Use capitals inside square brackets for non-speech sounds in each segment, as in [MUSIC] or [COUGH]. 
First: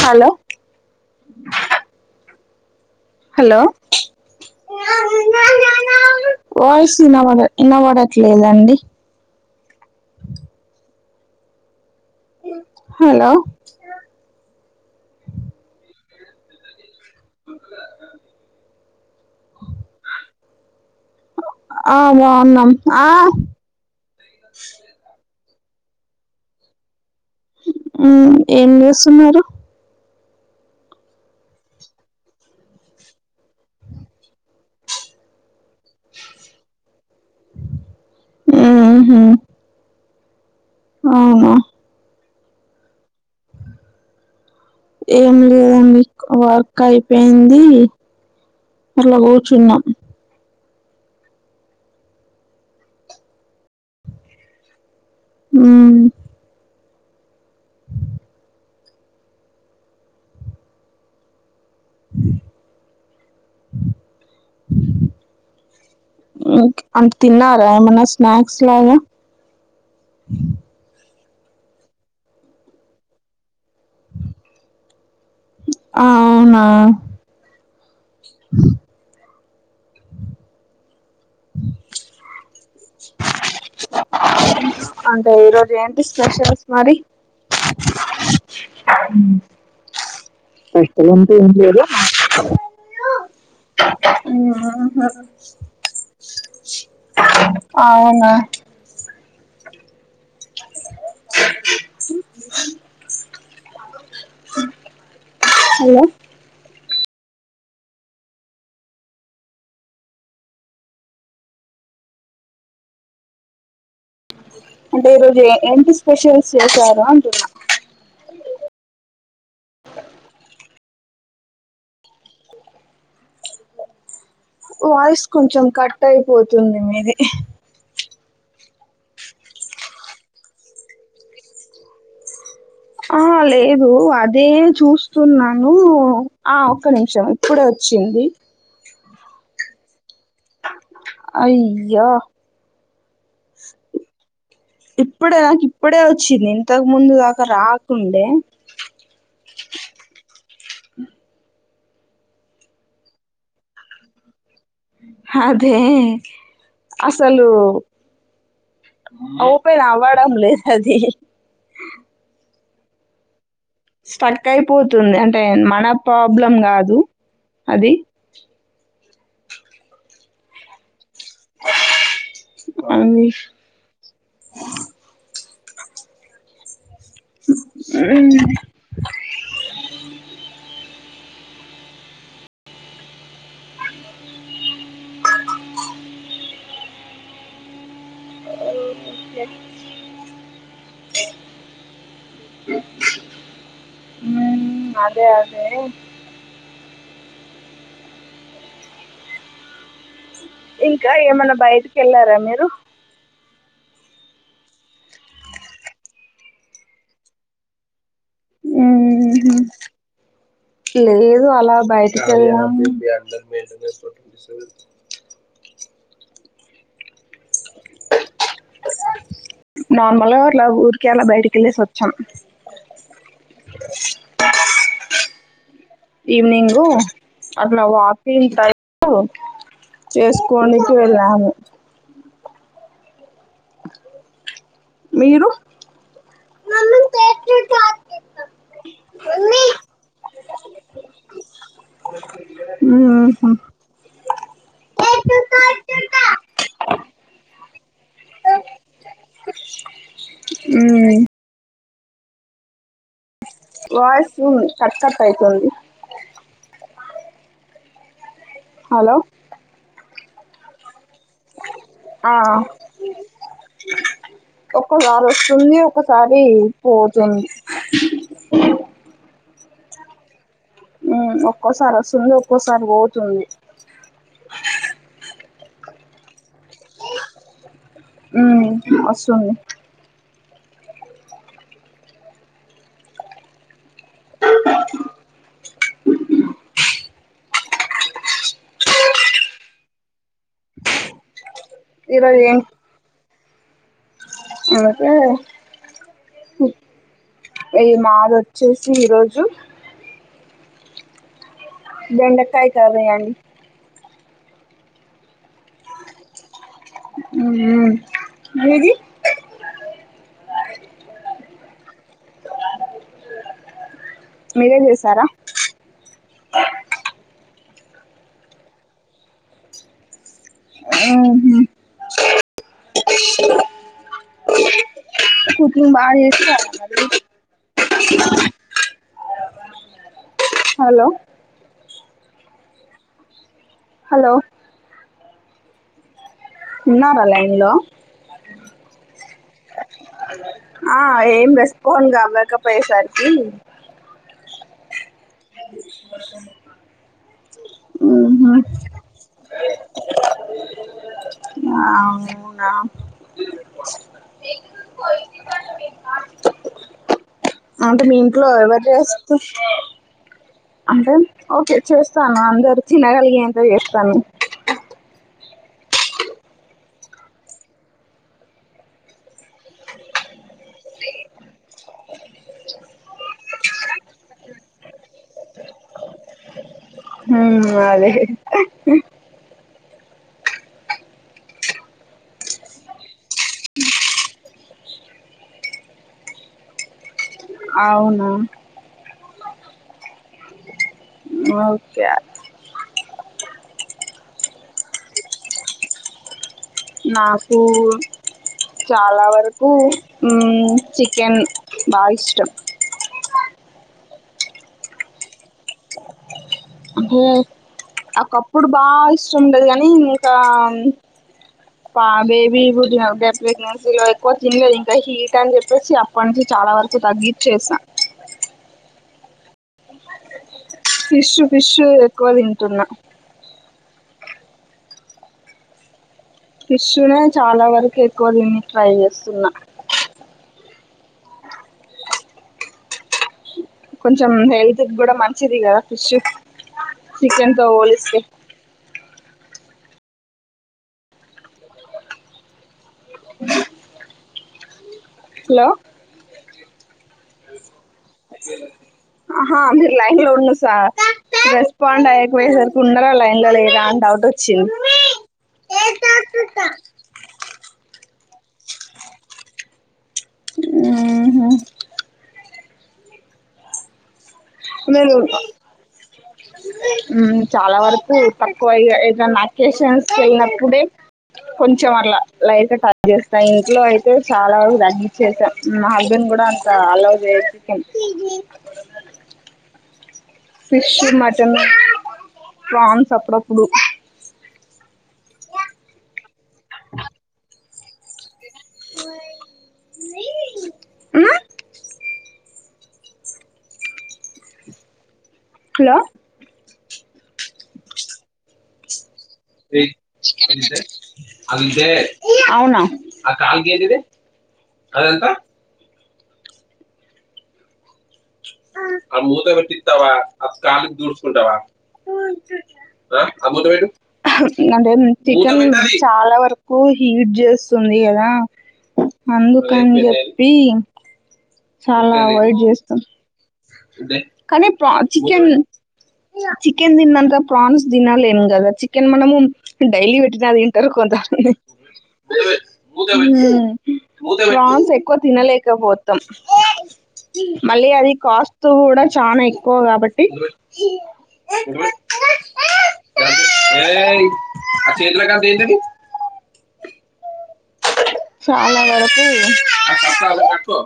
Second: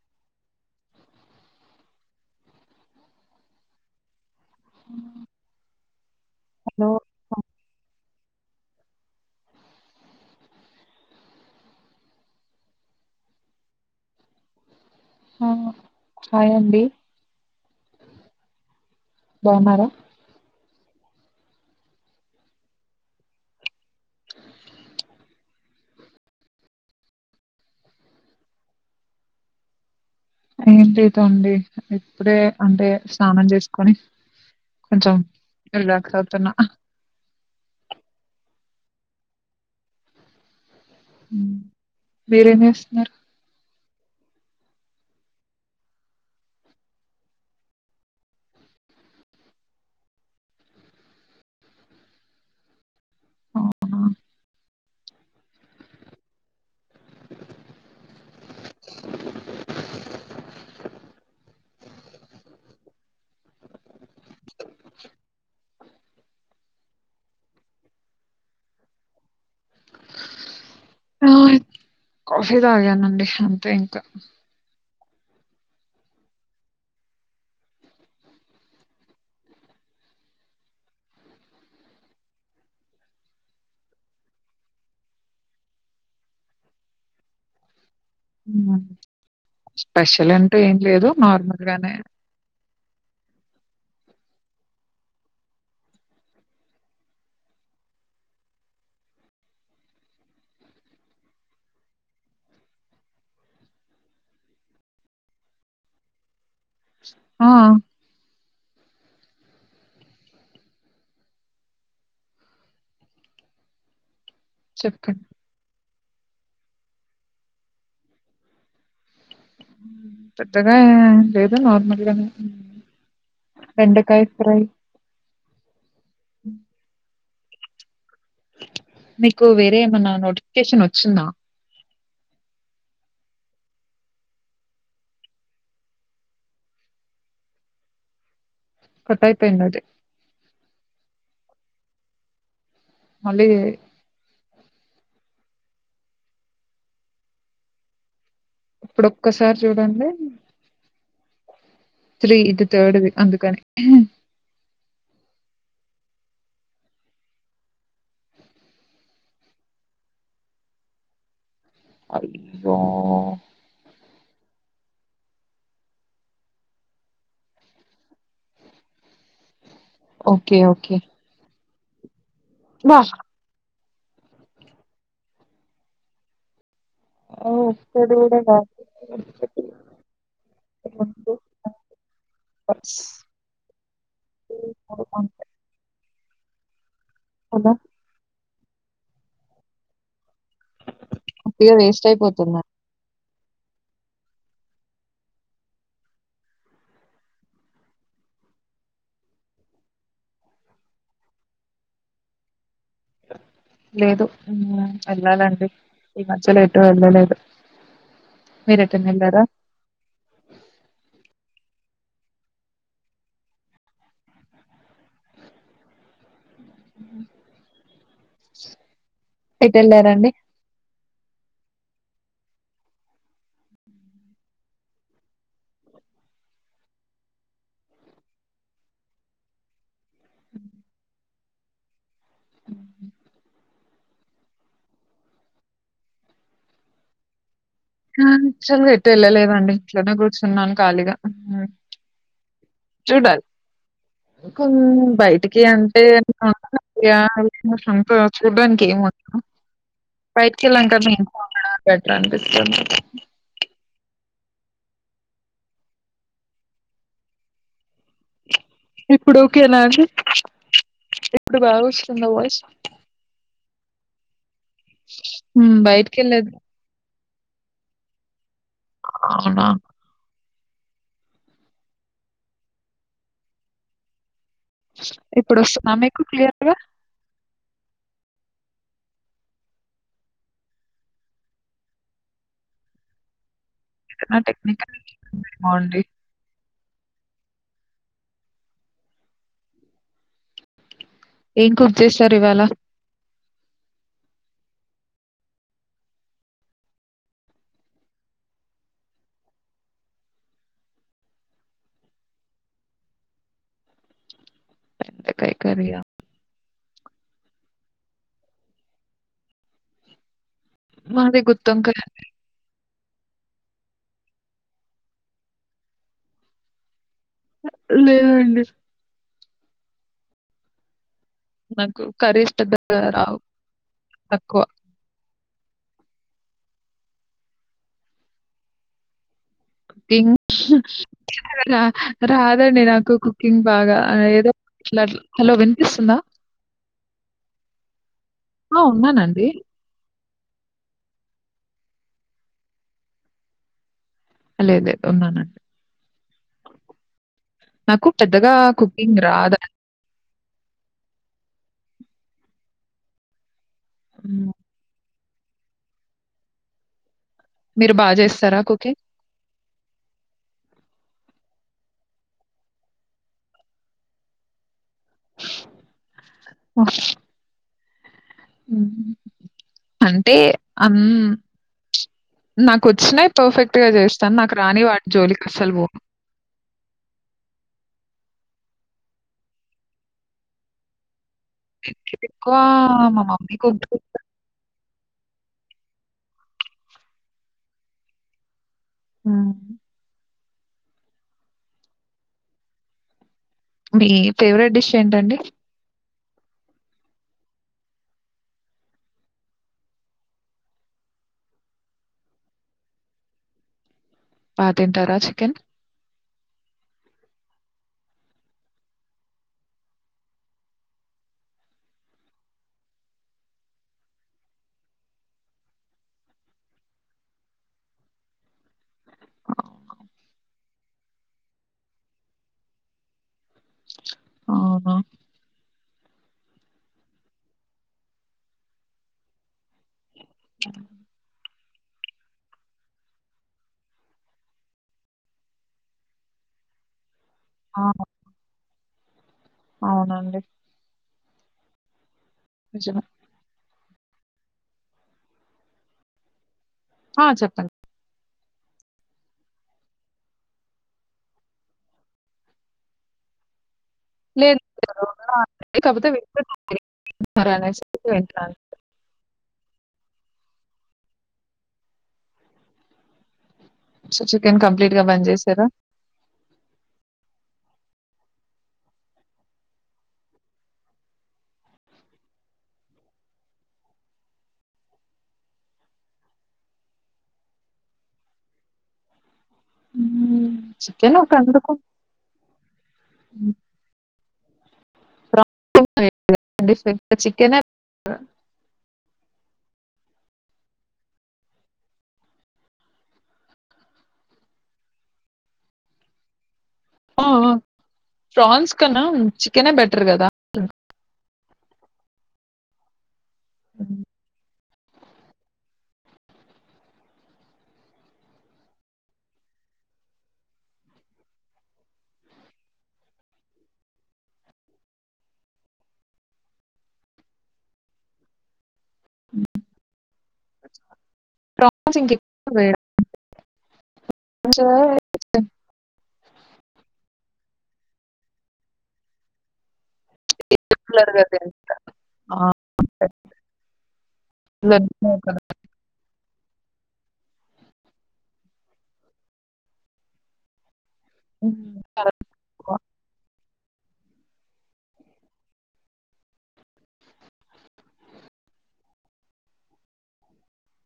Hello hello నాన్న న్నా hello voice ఇన ఇనబడట్లేదండి [INAUDIBLE] హ్మ్ హలో హా హాయండి బావున్నారా ఆ బాన్నం ఆ ఉమ్ ఏం చేస్తున్నారు ఏం లేదు అండీ ఇప్పుడే అంటే స్నానం చేసుకొని కొంచెం రిలాక్స్ అవుతున్నా ఆహ్ ఉంహు ఆ ఔనా ఉమ్, మీరేం చేస్తున్నారు ఏం లేదండి వర్క్ అయిపోయింది ఇట్లా కూర్చున్నా అవునా హ్మ్మ్ ఓకే అంటే తిన్నారా ఏమన్నా స్నాక్స్ లాగా ఆ కాఫీ తాగానండి అంతే ఇంకా ఆ అవునా అంటే ఈ రోజు ఏంటి స్పెషల్స్ మరి ఉమ్ స్పెషల్ అంటే ఏం లేదు నార్మల్గానే హలో అవునా [INAUDIBLE] [UNINTELLIGIBLE] హలో ఆ అంటే ఈ చెప్పండి రోజు ఎంటి స్పెషల్ స్పెషల్స్ చేశారా అంటున్నా హ్మ్మ్ పెద్దగా లేదు నార్మల్గానే బెండకాయ ఫ్రై వాయిస్ కొంచెం కట్ అయిపోతుంది మీది హి మీకు వేరే ఏమన్నా నోటిఫికేషన్ వచ్చిందా ఆహా లేదు అదే చూస్తున్నాను ఆ ఒక్క నిమిషం ఇప్పుడే వచ్చింది కట్ అయిపొయింది అది అయ్యా మళ్ళీ ఇప్పుడే నాకు ఇప్పుడే వచ్చింది ఇంతకు ముందు దాకా రాకుండే ఇప్పుడు ఒక్కసారి చూడండి త్రీ ఇది థర్డ్ది అందుకని. అదే అసలు ఓపన్ అవ్వడం లేదు అది. అయ్యో స్టక్ అయిపోతుంది అంటే మన ప్రాబ్లం కాదు అది ఓకే ఓకే అ వా ఐ విష్ ఆ ఒకట్టి కూడా మ్మ్. [UNINTELLIGIBLE] [UNINTELLIGIBLE] అంతే అదా కే పోయ్ వేస్ట్ అయిపో తిన్న మ్మ్ అదే ఆచారం ఇంకా ఏమన్నా బయటకి ఎళ్లారా మీరు లేదు హ్మ్మ్ వెళ్ళాలండి ఈ మధ్యల ఎటు ఎళ్ళలేదు. హ్మ్మ్ లేదు అలా బయ వెళ్ళాం అ నార్మల్ గా అట్లా ఊరికే అలా బయటకెళ్లేసి వస్ చెం ఈవినింగ్ అట్లా వాకింగ్ టైపూ చేసుకోనికి వెళ్ళాము. మీరు హ్మ్మ్ [UNINTELLIGIBLE] ఎటు ఎళ్ళలేదండి ఇంట్లోనే కూర్చున్నాను ఖాళీగా మ్మ్ చూడాలి కొ బయటికి అంటే ఇగ ఆల్మోస్ట్ అన్ చూడ్డానికి ఏం బయటికి వెళ్ళాం కదా మ్మ్ బెటర్ అనిపిస్తుంది వాయిసు కట్ కట్ ఐపోయింది ఇప్పుడు ఓకేనా అండి ఎప్పుడు బాగొస్తుందా ఆ వాయిస్ ఒక్కసారి వస్తుంది హ్మ్, బయటికి ఒకసారి వెళ్ళేది పో తం అవునా హ్మ్మ్ ఒక్కోసారి వస్తుంది ఒక్కోసారి పోతుంది ఇప్పుడు వస్తుంద మీకు క్లియర్గా హ్మ్మ్ వస్తుంది ఏదన్నా టెక్నిల్ ఇష్యూ ఉందేమో అండీ ఏం కుర్ చేసరు ఈరోజు ఏం ఇవాళ ఏ ఉ ఇగ మాది వచ్చేసి ఈరోజు బెండకాయ కరీ అండీ బెండకాయ్ కర్రీ ఆ ఊ ఊ మీది మాది గుతొంకాయ మీరే చేసారా లేదండి ఆ నాకు కరీస్ పెద్దగా రావు తక్కువ కుకింగ్ బానే చేస్తారా మరి ఆ పింగ్ [UNINTELLIGIBLE] రాద్ అదండి నాకొకు పింగ్ బాగా అ హలో ఏదో అట్లట్ల హలో వినిపిస్తుందా ఉన్నాక లైన్లో ఆ ఉన్నానండి ఆ ఏం రెస్పాన్ కాలేకపోయేసరికి లేద్ లేద్ ఉందనట్టు మొలకేండది ప నాకు పెద్దగా కుకింగ్ రాదాం అవునా మీరు అంటే బా మీ ఇంట్లో చేస్తారా ఎవరు కుకింగ్? చేస్కొచ్ అంటే ఓకే చేస్తాను అందరు తినగలిగేంత చేస్తాను ఉషు ఊ అంటే అం నాకుచ్చినయ్ పర్ఫెక్ట్ గా చేస్తాను నాకు రాని వాటి జోలికి అసలు ఓను ఊ అదే కో ఆ మా మమ్మీ [UNINTELLIGIBLE] అవునా ఊ మోతె మీ ఫేవరెట్ డిష్ ఏంటండి నాకు చాలా వరకు చికెన్ బాగా ఇష్టం ఆ తింటారా చికెన్ అంటే ఒకప్పుడు బాగా ఇష్టం ఉండది కానీ ఇంకా ప బేబీ పుట్టిన బేబీ ప్రెగ్నెన్సీలో ఎక్కువ తినలేదు ఇంకా హీట్ అని చెప్పేసి అప్పటి నుంచి చాలా వరకు తగ్గించేసా ఫిష్ ఫిషు ఎక్కువ తింటున్నా అవునా ఫిష్ నే చాలా వరకు ఎక్కువ దిని ట్రై చేస్తున్నా ఆ కొంచెం హెల్త్ కూడా మంచిది కదా ఫిష్ చికెన్ తో పోలిస్తే అవును అండి వొచనా హా హలో ఆ చెప్పండి ఆహా మీరు లైన్ లో ఉండు సా రెస్పాండ్ అయిపోయేసరికి ఉన్నారా లైన్ లో లేదా అ డౌట్ లేదు వచ్చింది లేదు, ఉన్నా అంటే, వెంటారు ఆహా సుసు లేదు యూ చాలా వరకు తక్కువై ఏదన్నా అకేషన్స్ కి వెళ్ళినప్పుడే కొంచెం అట్ల లైట్ టచ్ చేస్తా ఇంట్లో అయితే చాలా వరకు తగ్గించేసాం మా హస్బెండ్ కూడా అంత అల్లో చే చికెన్ హ్మ్. ఫిష్ చికెన్ మటన్ ఒకందుకు ప్రాన్స్ అప్పుడప్పుడు [UNINTELLIGIBLE] చికెన్ యూ హలో ఆ ఆ ప్రాన్స్ కన్నా చికెనే బెటర్ కదా అంటే అంటే అవునా ఆ కాాలకి ఏదది అ ఎంత హా అంటే చికెన్ చాలా వరకు హీట్ చేస్తుంది కదా అందుకని చెప్పి ప్రాన్స్ చాలా ఇంకెక్కువ అవాయిడ్ చేస్తాం వేయడానికి ప్రాన్స్ తిన్నలేము కదా చికెన్ మనము డైలీ పెట్టిన తింటారు గా కొంతమంది తింటాం. ఆ, యూ ప్రాన్స్ గా ఎక్కువ కదా. తినలేక పోతాం మళ్ళీ అది కాస్ట్ కూడా చానా ఎక్కువ కాబట్టి ఉ చాలా ఎక్కువ ఏ ఆ చేతులోకయిందడి చాలా వరకు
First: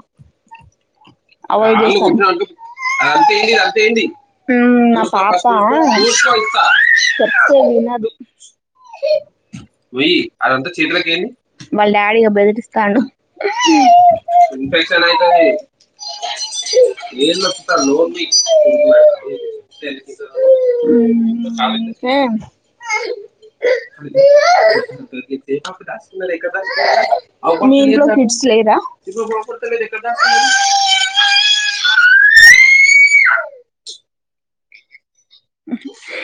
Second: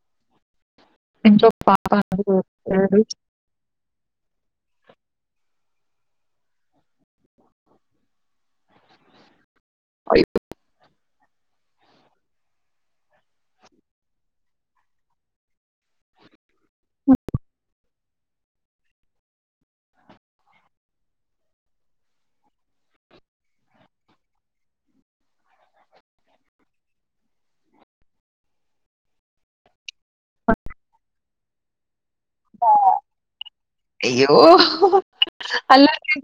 ఇంట్లో అవ్వ చేస్తా పనులు లేదు. యూ అప్ పాప చెప్తే వినదు అయ్యో. మల్ల డాడీ బెల్ట్ ఇస్తాండు యూ మీ ఇంట్లో కిడ్స్ లేరా అయ్యో ఉహు అల్లరి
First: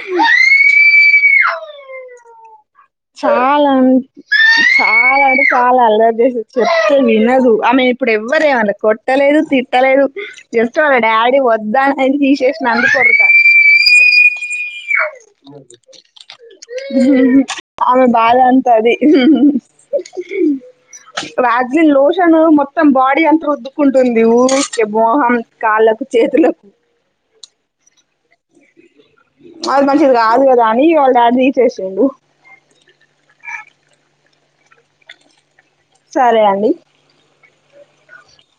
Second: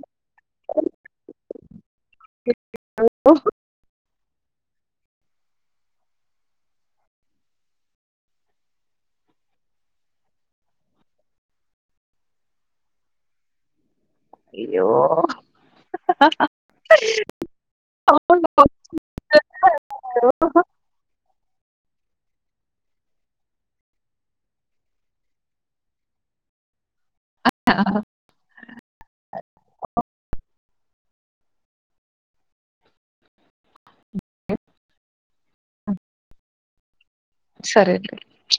చాలా అం చాలా అంటే చాలా అల్లరీ చేస్తదీ చెప్తే వినదు ఆమె ఇప్పుడు ఎవ్వరేమన్నా కొట్టలేదు తిట్టలేదు జస్ట్ వాళ్ళ డాడీ వద్దాన అని తీసేసిన అందుకు వర్లుతంది అయ్యో ఆమె బాధ అంత అవును. అది వ్యాజ్లిన్ లోషన్ మొత్తం బాడీ అంత రద్దుకుంటుంది వూరికే మోహం కాళ్ళకు చేతులకు అది మళ్ళీ చిది కాదు కదా అని వాళ్ళ డాడీ తీసేసిండు సరే అండి సరే అండి